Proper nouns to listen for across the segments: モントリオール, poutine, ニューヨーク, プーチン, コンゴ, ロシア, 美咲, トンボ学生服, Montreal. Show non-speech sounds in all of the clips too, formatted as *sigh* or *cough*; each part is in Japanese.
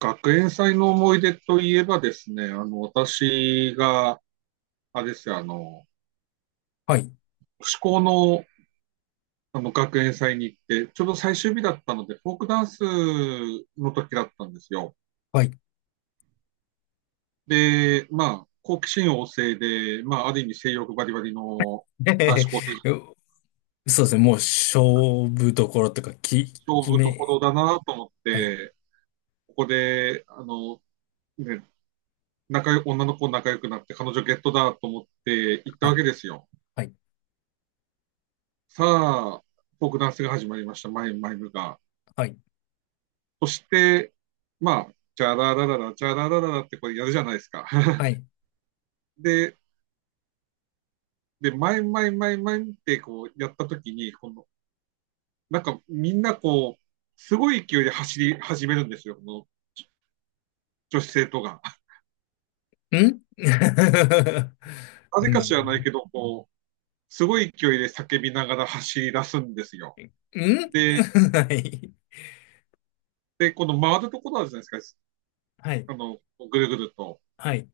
学園祭の思い出といえばですね、私が、あれですよ、はい、志向の、学園祭に行って、ちょうど最終日だったので、フォークダンスの時だったんですよ。はい。で、まあ、好奇心旺盛で、まあ、ある意味性欲バリバリの *laughs* えへ男へ子校生、へそうですね、もう勝負どころとか、き、勝決負とこめ、ろだなと思っはい、て、ここで、ね、女の子仲良くなって、彼女ゲットだと思って行ったはわい、けですよ。はい、さあ、フォークダンスが始まりました、マイムマイムが。はい、そして、まあ、チャララララ、チャララララってこれやるじゃないですか。は *laughs* い。ん で、で、前前前前ってこうやったときに、この、なんかみんなこう、すごい勢いで走り始めるんですよ、この女子生徒が。*laughs* なうぜか知ん、らないけん ど、こう、すごい勢いで叫びながら走り出すんですよ。*laughs* で、はい、で、この回るところあるじゃないですか、はい、あの、ぐるぐると。はい、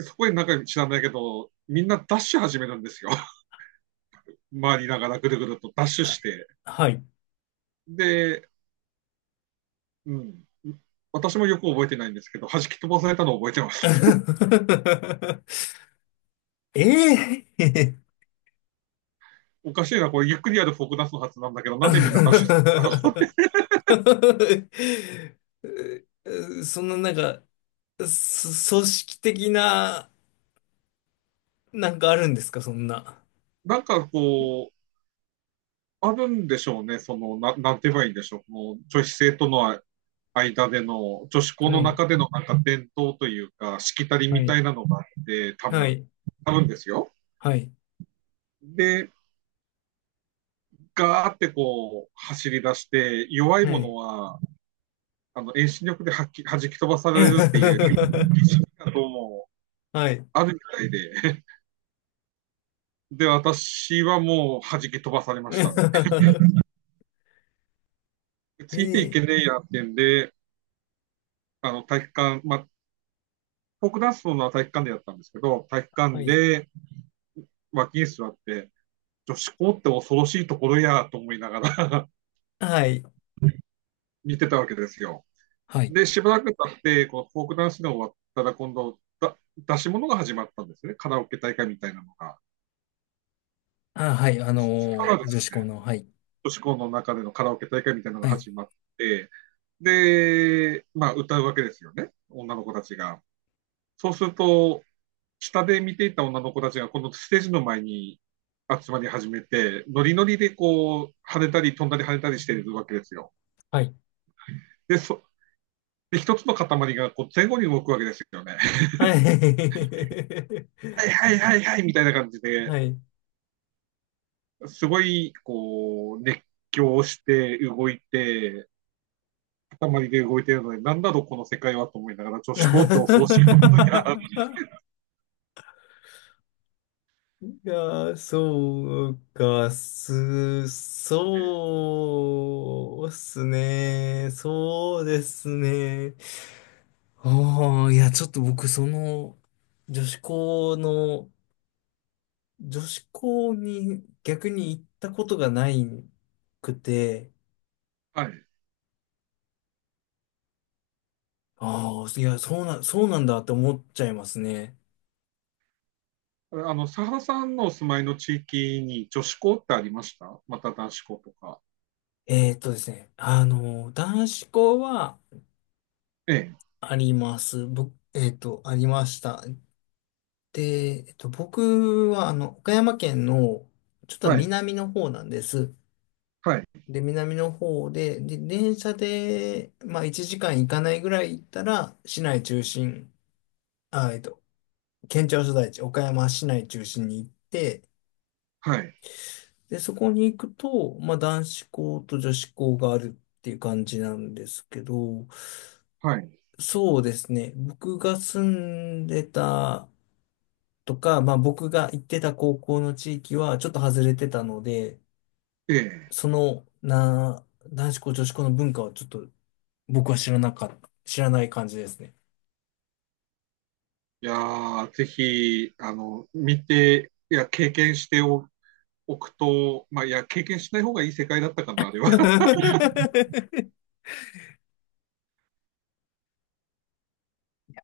そこになんか知らないけど、みんなダッシュ始めるんですよ。*laughs* 回りながらぐるぐるとダッシュあして。はい。で、うん。私もよく覚えてないんですけど、弾き飛ばされたのを覚えてます。*laughs* ええ おかしいな、これゆっくりやるフォークダンスのはずなんだけど、なんでみんなダッシュす、あの *laughs* そんななんか、そ組織的な、なんかあるんですか、そんな。なんかこう、あるんでしょうね、その、なんて言えばいいんでしょう、この女子生徒の間での、女子校はのい中でのなんか伝統というか、しきたりはみたい。いなのがあって、多は分、い。多分ですよ。はい。で、ガーってこう、走り出して、弱いはものい。は、遠心力ではっき弾き飛ばされるっていう、*laughs* どうも、はい。あるみたいで。で、私はもう弾き飛ばされましたね。*laughs* ついえていけねーえやってんで、体育館、まあ、フォークダンスのは体育館でやったんですけど、体育は館い。で脇に座って、女子校って恐ろしいところやと思いながら はい。*laughs* 見てたわけですよ。はい。で、しばらく経って、このフォークダンスが終わったら今度、出し物が始まったんですね。カラオケ大会みたいなのが。あ、はい。そしたらで女す子校ね、の、はい。女子校の中でのカラオケ大会みたいなのがはい。始まって、で、まあ歌うわけですよね。女の子たちが。そうすると、下で見ていた女の子たちがこのステージの前に集まり始めて、ノリノリでこう、跳ねたり飛んだり跳ねたりしているわけですよ。はい。で、そで一つの塊がこう前後に動くわけですよね。*laughs* はい。はいはいはいはいみたいな感じ *laughs* で、はい。すごいこう、熱狂して動いて、塊で動いているので、なんだろうこの世界はと思いながら、女子校って恐ろしいことにあ *laughs* いやー、そうか、す、*laughs* そうっすね。そうですね。ああ、いや、ちょっと僕、その、女子校の、女子校に逆に行ったことがないくて、はい。ああ、いや、そうな、そうなんだって思っちゃいますね。佐原さんのお住まいの地域に女子校ってありましたまた男子校とか。ですね、男子校はええ、あります。僕、えーっと、ありました。で、えっと、僕は、あの、岡山県の、ちょっとはい、南の方なんです。はい、で、南の方で、で、電車で、まあ、1時間行かないぐらい行ったら、市内中心、あ、えっと、県庁所在地、岡山市内中心に行って、はい、で、そこに行くと、まあ、男子校と女子校があるっていう感じなんですけど、はい、そうですね。僕が住んでたとか、まあ、僕が行ってた高校の地域はちょっと外れてたので、ええ。その、な、男子校、女子校の文化はちょっと僕は知らなかった、知らない感じですね。いやー、ぜひ、見て、いや、経験してお、おくと、まあ、いや、経験しない方がいい世界だったかな、あれは。*laughs*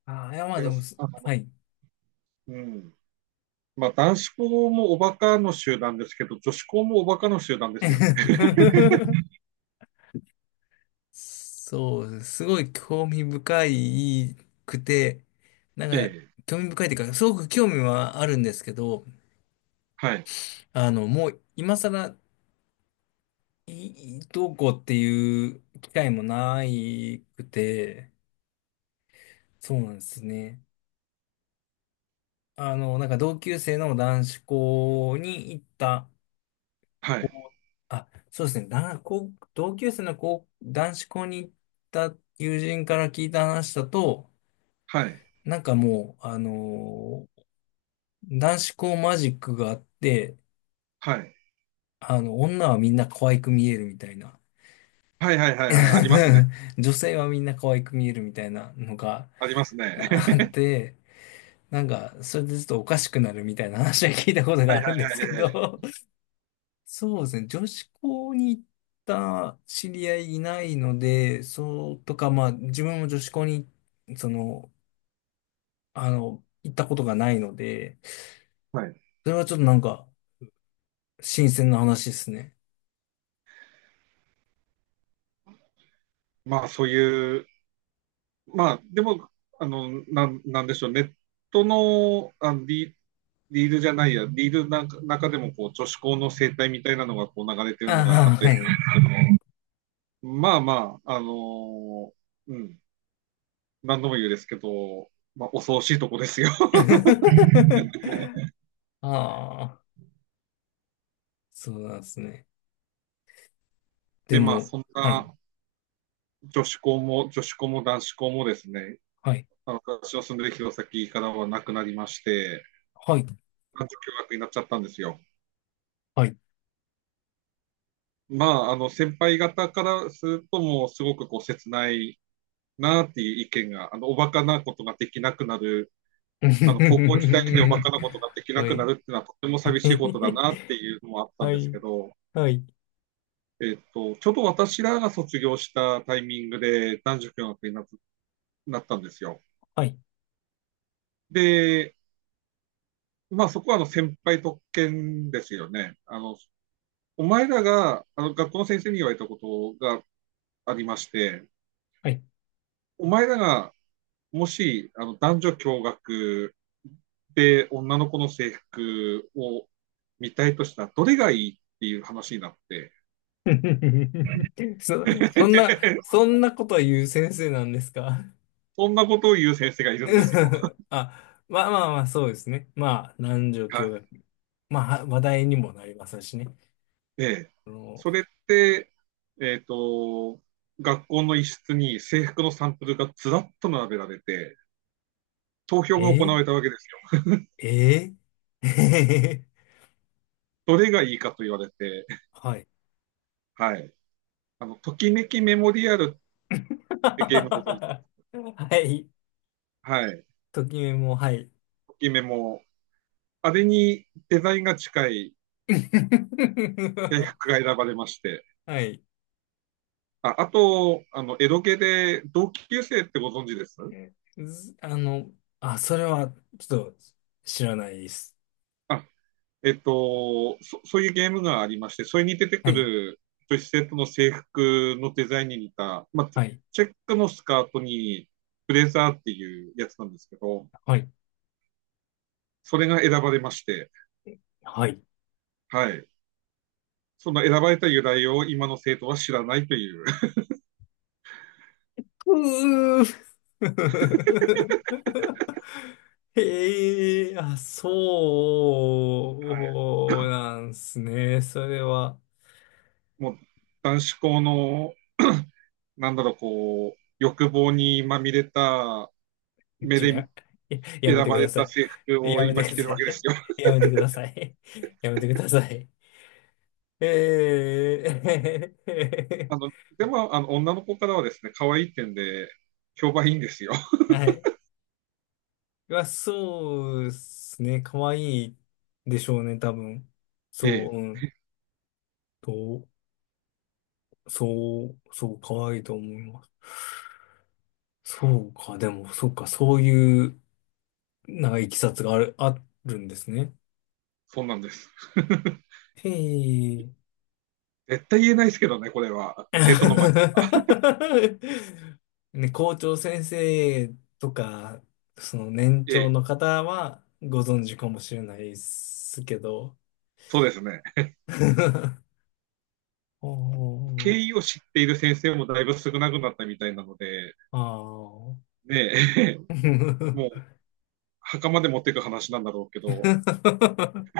ああ、いや、まあ *laughs* いでやもす、あはの、い。うん。まあ、男子校もおバカの集団ですけど、女子校もおバカの集団ですよね。*laughs* そうす。ごい興味深いくて、なえんか、え、興味深いっていうか、すごく興味はあるんですけど、*laughs* はい、あの、もう今更、いいどうこうっていう機会もないくて、そうなんですね。あの、なんか同級生の男子校に行ったはい、子、あ、そうですね、だ、こう同級生の子、男子校に行った友人から聞いた話だと、はい、なんかもう、あの男子校マジックがあって、はい、あの、女はみんな可愛く見えるみたいな。はい、はい、はい、はい、ありますね。*laughs* 女性はみんな可愛く見えるみたいなのがありますね。あっ *laughs* て、なんか、それでちょっとおかしくなるみたいな話は聞いたことはがい、あるはんでい、すはけい、はい。ど、*laughs* そうですね、女子校に行った知り合いいないので、そうとか、まあ、自分も女子校に、その、あの、行ったことがないので、はいそれはちょっとなんか、新鮮な話ですね。まあ、そういう、まあ、でも、なんでしょう、ネットの、リールじゃないや、リールなんか中でも、こう、女子校の生態みたいなのが、こう、流れてるのがああっあ、たはり、い。まあまあ、うん、何度も言うですけど、まあ、恐ろしいとこですよ。*laughs* *laughs* ああ、そうなんですね。でで、まあ、も、そんはい、な女子校も、女子校も男子校もですね、はい、私の住んでる弘前からはなくなりまして、はい、男女共学になっちゃったんですよ。はい。まあ、先輩方からすると、もうすごくこう切ないなっていう意見が、おバカなことができなくなる、*laughs* 高校時代でおバカなことができなはくない、るっていうのはとても *laughs* 寂しはいことだい、なっていうのもあったんはですけい、ど、ちょうど私らが卒業したタイミングで男女共学になったんですよ。はい、で、まあそこは先輩特権ですよね。お前らが、学校の先生に言われたことがありまして、はい。お前らがもし、男女共学で、女の子の制服を見たいとしたらどれがいいっていう話になって、*laughs* そ、そんな、そ *laughs* んなことは言う先生なんですか？ そんなことを言う先生がいるんですよ。*laughs* あ、まあまあまあ、そうですね。まあ、何状 *laughs* は況い。学。まあ、話題にもなりますしね。で、あの、それって、えっ、と、学校の一室に制服のサンプルがずらっと並べられて、投票が行えわれたわけですよ。えええ どれがいいかと言われて、*laughs* はい。*laughs* はい。ときめきメモリアルっ *laughs* てゲームご存知ではい。すかはい。ときめも、はい。ときメモ。あれにデザインが近い制 *laughs* 服が選ばれまして、はい。あ、あと、エドゲで同級生ってご存知ですずあの、あ、それは、ちょっと、知らないです。あ、そういうゲームがありまして、それに出てはくい。る女子生徒の制服のデザインに似た、まあ、はい。チェックのスカートにブレザーっていうやつなんですけど、はい。それが選ばれまして、はい。はい。その選ばれた由来を今の生徒は知らないという、*laughs* はい。うー *laughs* へえ、あ、そうなんすね。それは、もう男子校の、なんだろう、こう、欲望にまみれた目ちょ、でや、ややめ選てばくだれさた制服い。をやめて今く着だてるさわけですい。よ。やめてください。やめてください。ええ あの、でも、女の子からはですね、可愛い点で、評判いいんですよ。*laughs* はい。まあ、そうですね。可愛いでしょうね、多分。*laughs* えそえ、う、うん。と、そう、そう、可愛いと思います。そうか、でも、そうか、そういう、なんか、いきさつがある、あるんですね。そうなんです。*laughs* へえ。絶対言えないですけどね、これは。生徒の前。*laughs* ね、校長先生とか、その年え長え、の方はご存知かもしれないですけど、そうですね。*laughs* お経ー、緯を知っている先生もだいぶ少なくなったみたいなので、ああ。ねえ、*laughs* もう、袴で持っていく話なんだろうけど、*laughs*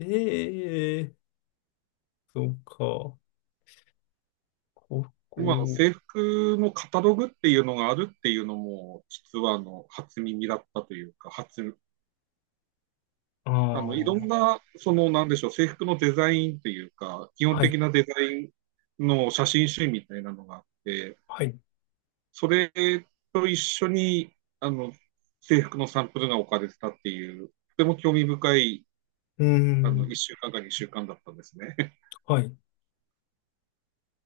ええそうか。こ今のこ、制服のカタログっていうのがあるっていうのも、実は初耳だったというか、初ああ、あの、いろんはな、その、なんでしょう、制服のデザインというか、基本い、的なデザインの写真集みたいなのがあって、はい。それと一緒に、制服のサンプルが置かれてたっていう、とても興味深い、うーん、1週間か2週間だったんですね。*laughs* はい、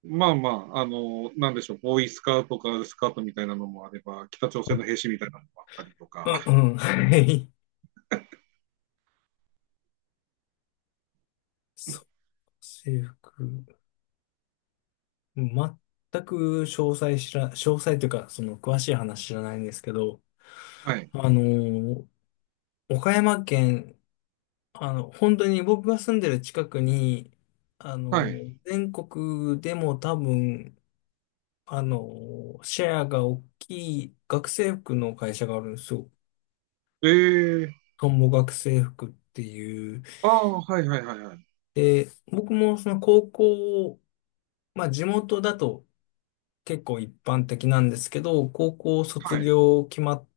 まあまあ、なんでしょう、ボーイスカートかスカートみたいなのもあれば、北朝は鮮い。の兵士みたいなのもあったりとうか、ん、*laughs* うん、はい。そう、制服。全く詳細知ら、詳細というか、その詳しい話知らないんですけど、はい、あのー岡山県本当に僕が住んでる近くに、あはの、い。全国でも多分、あの、シェアが大きい学生服の会社があるんですよ。えートンボ学生服っていう。ああ、はいはいはいはい。で、僕もその高校、まあ地元だと結構一般的なんですけど、高校卒はい、業決まっ、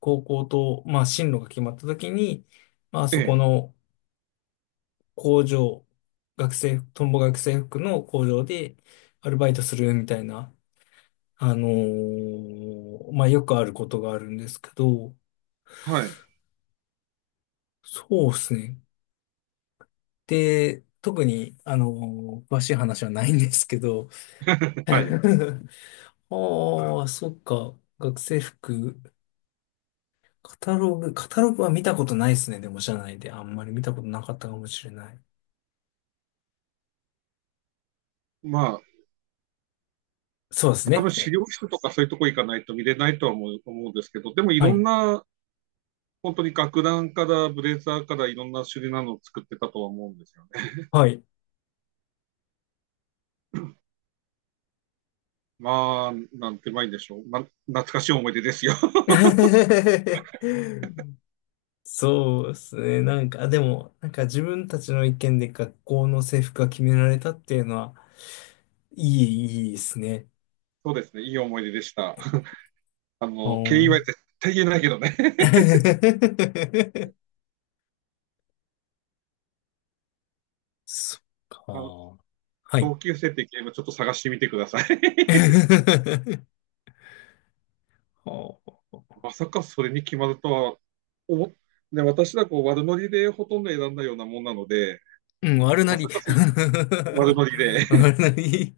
高校と、まあ進路が決まった時に、まあえそこえの工場、学生、トンボ学生服の工場でアルバイトするみたいな、まあ、よくあることがあるんですけど、はい、そうですね。で、特に、詳しい話はないんですけど、*laughs* あはい。あ、そっか。学生服、カタログ、カタログは見たことないですね。でも社内であんまり見たことなかったかもしれない。まあ、そうです多ね。分資料室とかそういうとこ行かないと見れないとは思うんですけど、でもいはろんい。な、本当に楽団からブレザーからいろんな種類なのを作ってたとは思うんですよね。はい。まあ、なんてまいんでしょう。まあ、懐かしい思い出ですよ。*laughs* *laughs* そうですね。なんか、でも、なんか自分たちの意見で学校の制服が決められたっていうのは、いい、いいですね。そうですね、いい思い出でした。*laughs* 経緯おー は絶対言えないけどね。*laughs* *laughs* そっあのか。はい。同級生ってゲームちょっと探してみてください。*laughs* *laughs* はあまさかそれに決まるとは思っね、私はこう悪ノリでほとんど選んだようなもんなので、うん、悪なまさり。かそういう悪ノリ *laughs* で悪なり。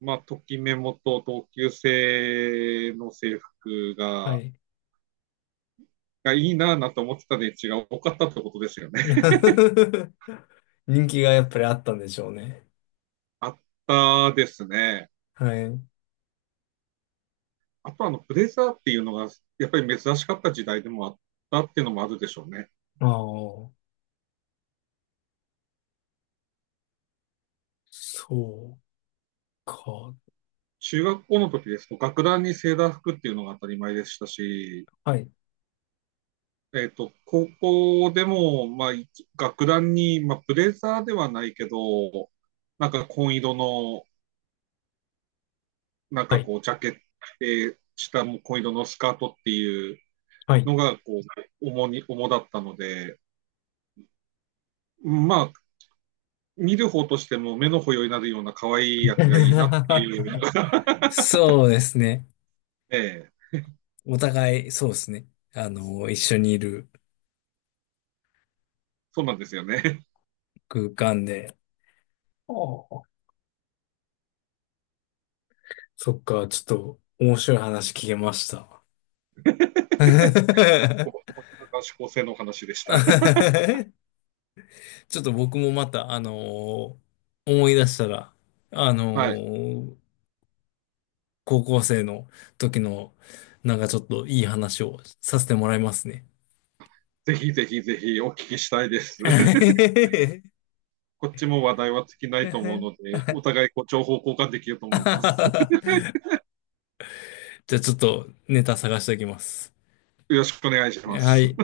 まあ、ときメモと同級生の制服はが、い。いいなぁなと思ってたで池が多かったってことですよね。*laughs* 人気がやっぱりあったんでしょうね。*laughs* あったですね。はい。あとブレザーっていうのが、やっぱり珍しかった時代でもあったっていうのもあるでしょうね。ああ、そうか。中学校の時ですと、学ランにセーラー服っていうのが当たり前でしたし、はい。高校でも、まあ、学ランに、まあ、ブレザーではないけど、なんか紺色のなんはかい。こう、ジャケットで、下も紺色のスカートっていうはい。のが、こう、主だったので、まあ、見る方としても目の保養になるような可愛いやつがいいなって *laughs* いうのが、*laughs* そうですね。ええ、お互い、そうですね。あの、一緒にいるそうなんですよね。空間で。ああそっか、ちょっと面白い話聞けました。*laughs* ここが指向性の話でした。*laughs* ちょっと僕もまた、ー思い出したら、あのはい。ー高校生の時の、なんかちょっといい話をさせてもらいますね。ぜひぜひぜひお聞きしたいです。*laughs* *laughs* じこっちも話題は尽きないと思うので、お互いこう情報交換できると思います。ゃあちょっとネタ探しておきます。よろしくお願いしまはす。い。